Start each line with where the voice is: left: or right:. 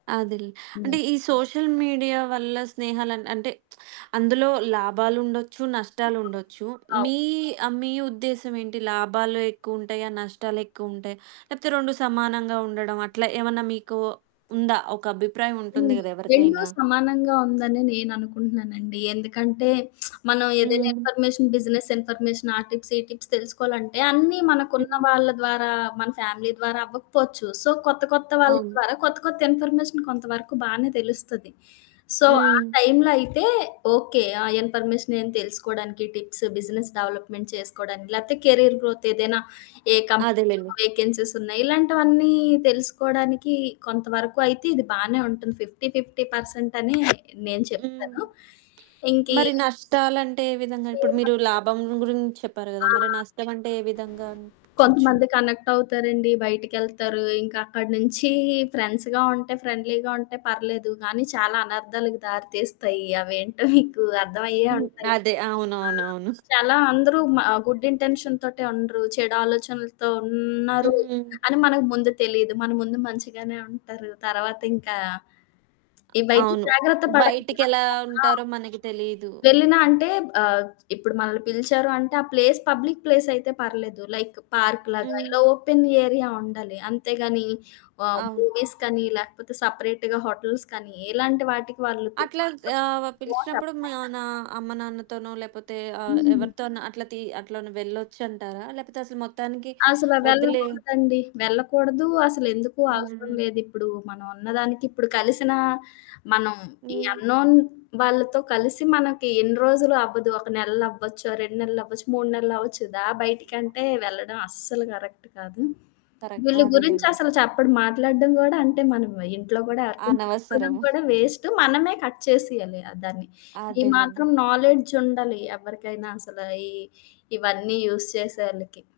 right: అదేలే. అంటే
left: హ్మ్.
right: ఈ సోషల్ మీడియా వల్ల స్నేహాలన్ అంటే అందులో లాభాలుండొచ్చు, నష్టాలుండొచ్చు.
left: అవ్
right: మీ ఆహ్, మీ ఉద్దేశ్యం ఏంటి? లాభాలు ఎక్కువుంటాయా? నష్టాలెక్కువుంటాయ? లేకపోతే 2 సమానంగా ఉండడం? అట్లా ఏమన్నా మీకు ఉందా? ఒక అభిప్రాయం ఉంటుంది
left: హ్మ్.
right: గదా!
left: 2
right: ఎవరికైనా. హ్మ్.
left: సమానంగా ఉందనే నేననుకుంటున్నానండి. ఎందుకంటే మనం ఏదైనా
right: హ్మ్.
left: ఇన్ఫర్మేషన్, బిజినెస్ ఇన్ఫర్మేషన్ ఆ టిప్స్, ఈ టిప్స్ తెలుసుకోవాలంటే అన్నీ మనకున్న
right: హ్మ్.
left: వాళ్ళ ద్వారా, మన ఫ్యామిలీ ద్వారా అవ్వకపోవచ్చు. సో, కొత్త కొత్త వాళ్ళ
right: అవును.
left: ద్వారా కొత్త కొత్త ఇన్ఫర్మేషన్ కొంతవరకు బానే తెలుస్తది. సో ఆ
right: హ్మ్.
left: టైంలో అయితే ఓకే. ఆ ఇన్ఫర్మేషన్ ఏం తెలుసుకోవడానికి టిప్స్, బిజినెస్ డెవలప్మెంట్ చేసుకోవడానికి లేతే కెరియర్ గ్రోత్ ఏదైనా ఏ
right: అదేలెండి.
left: కంపెనీలో వెేకెన్సీస్ ఉన్నాయి? ఇలాంటివన్నీ తెలుసుకోవడానికి కొంతవరకు అయితే ఇది బానే ఉంటుంది. 50, 50 పర్సెంటనే నేను
right: హ్మ్.
left: చెప్తాను. ఇంకీ
right: మరి నష్టాలంటే ఏ విధంగా? ఇప్పుడు
left: ఫేమస్
right: మీరు లాభం గురించి చెప్పారు గదా! మరి
left: ఆ!
right: నష్టం అంటే ఏ విధంగా అనిపించొచ్చు?
left: కొంతమంది కనెక్టవుతారండి. బయటికెళ్తారు. ఇంకా అక్కడి నుంచి ఫ్రెండ్స్‌గా ఉంటే, ఫ్రెండ్‌లీగా ఉంటే పర్లేదు. కానీ చాలా అనర్థాలకు దారితీస్తాయి. అవేంటో మీకు అర్థమయ్యే
right: హ్మ్.
left: ఉంటాయి.
right: అదే.
left: ఆ!
right: అవునవునవును.
left: చాలా అందరూ మా గుడ్ ఇంటెన్షన్‌‌తోటే ఉండరు. చెడు ఆలోచనలతో ఉన్నారు
right: హ్మ్.
left: అని మనకు ముందు తెలీదు. మన ముందు మంచిగానే ఉంటారు. తర్వాత ఇంకా
right: అ
left: ఇవైతే
right: అవును.
left: జాగ్రత్త పడాలి?
right: బయటికెలా
left: అనుకోకుండా ఆ!
right: ఉంటారో మనకి తెలీదు.
left: వెళ్ళినా అంటే ఆహ్, ఇప్పుడు మనల్ని పిలిచారు అంటే ఆ ప్లేస్ పబ్లిక్ ప్లేసయితే పర్లేదు. లైక్ పార్క్‌లాగా ఇలా
right: హ్మ్.
left: ఓపెన్ ఏరియా ఉండాలి. అంతేగానీ ఆహ్,
right: అవును.
left: మూవీస్‌‌కనీ లేకపోతే, సెపరేట్‌గా హోటల్స్‌కనీ ఇలాంటి వాటికి వాళ్ళు
right: అట్లాగ్
left: పిలిసినప్పుడు
right: ఆహ్,
left: నో
right: పిలిచినప్పుడు
left: చెప్పాలి.
right: మనా అమ్మనాన్నతోనో లేపోతే ఆహ్,
left: హ్మ్.
right: ఎవరితో అన్నా అట్లా తీ అట్లన్ వెళ్ళొచ్చంటారా? లేపోతే అసలు మొత్తానికి
left: అసల
right: ఒద్దులే
left: వెళ్ళకూడదండి. వెళ్ళకూడదు. అసలెందుకు అవసరం
right: హ్మ్.
left: లేదిప్పుడు. మనం ఉన్నదానికిప్పుడు కలిసినా మనం
right: హ్మ్.
left: అన్‌నోన్ వాళ్ళతో కలిసి మనకి ఎన్ని రోజులు అవ్వదు. ఒక నెల్లవ్వచ్చు, 2 నెల్లవ్వచ్చు, 3 నెలలవ్వచ్చు. "దా బయటికంటే", వెళ్ళడం అస్సలు కరెక్ట్ కాదు.
right: కరక్ట్
left: వీళ్ళ గురించి
right: అదేలెండి.
left: అసలు చెప్పడు మాట్లాడడం గూడా అంటే మనం ఇంట్లో గూడా, ఎవరికైనా చెప్పుకోడం
right: అనవసరము.
left: కూడా వేస్టు. మనమే కట్ చేసేయాలి ఆహ్, దాన్ని. ఈ
right: అదేలేండి.
left: మాత్రం నాలెడ్జుండాలి ఎవ్వరికైనా అసల, ఈ ఇవన్నీ యూజ్ చేసోవోళ్ళకి.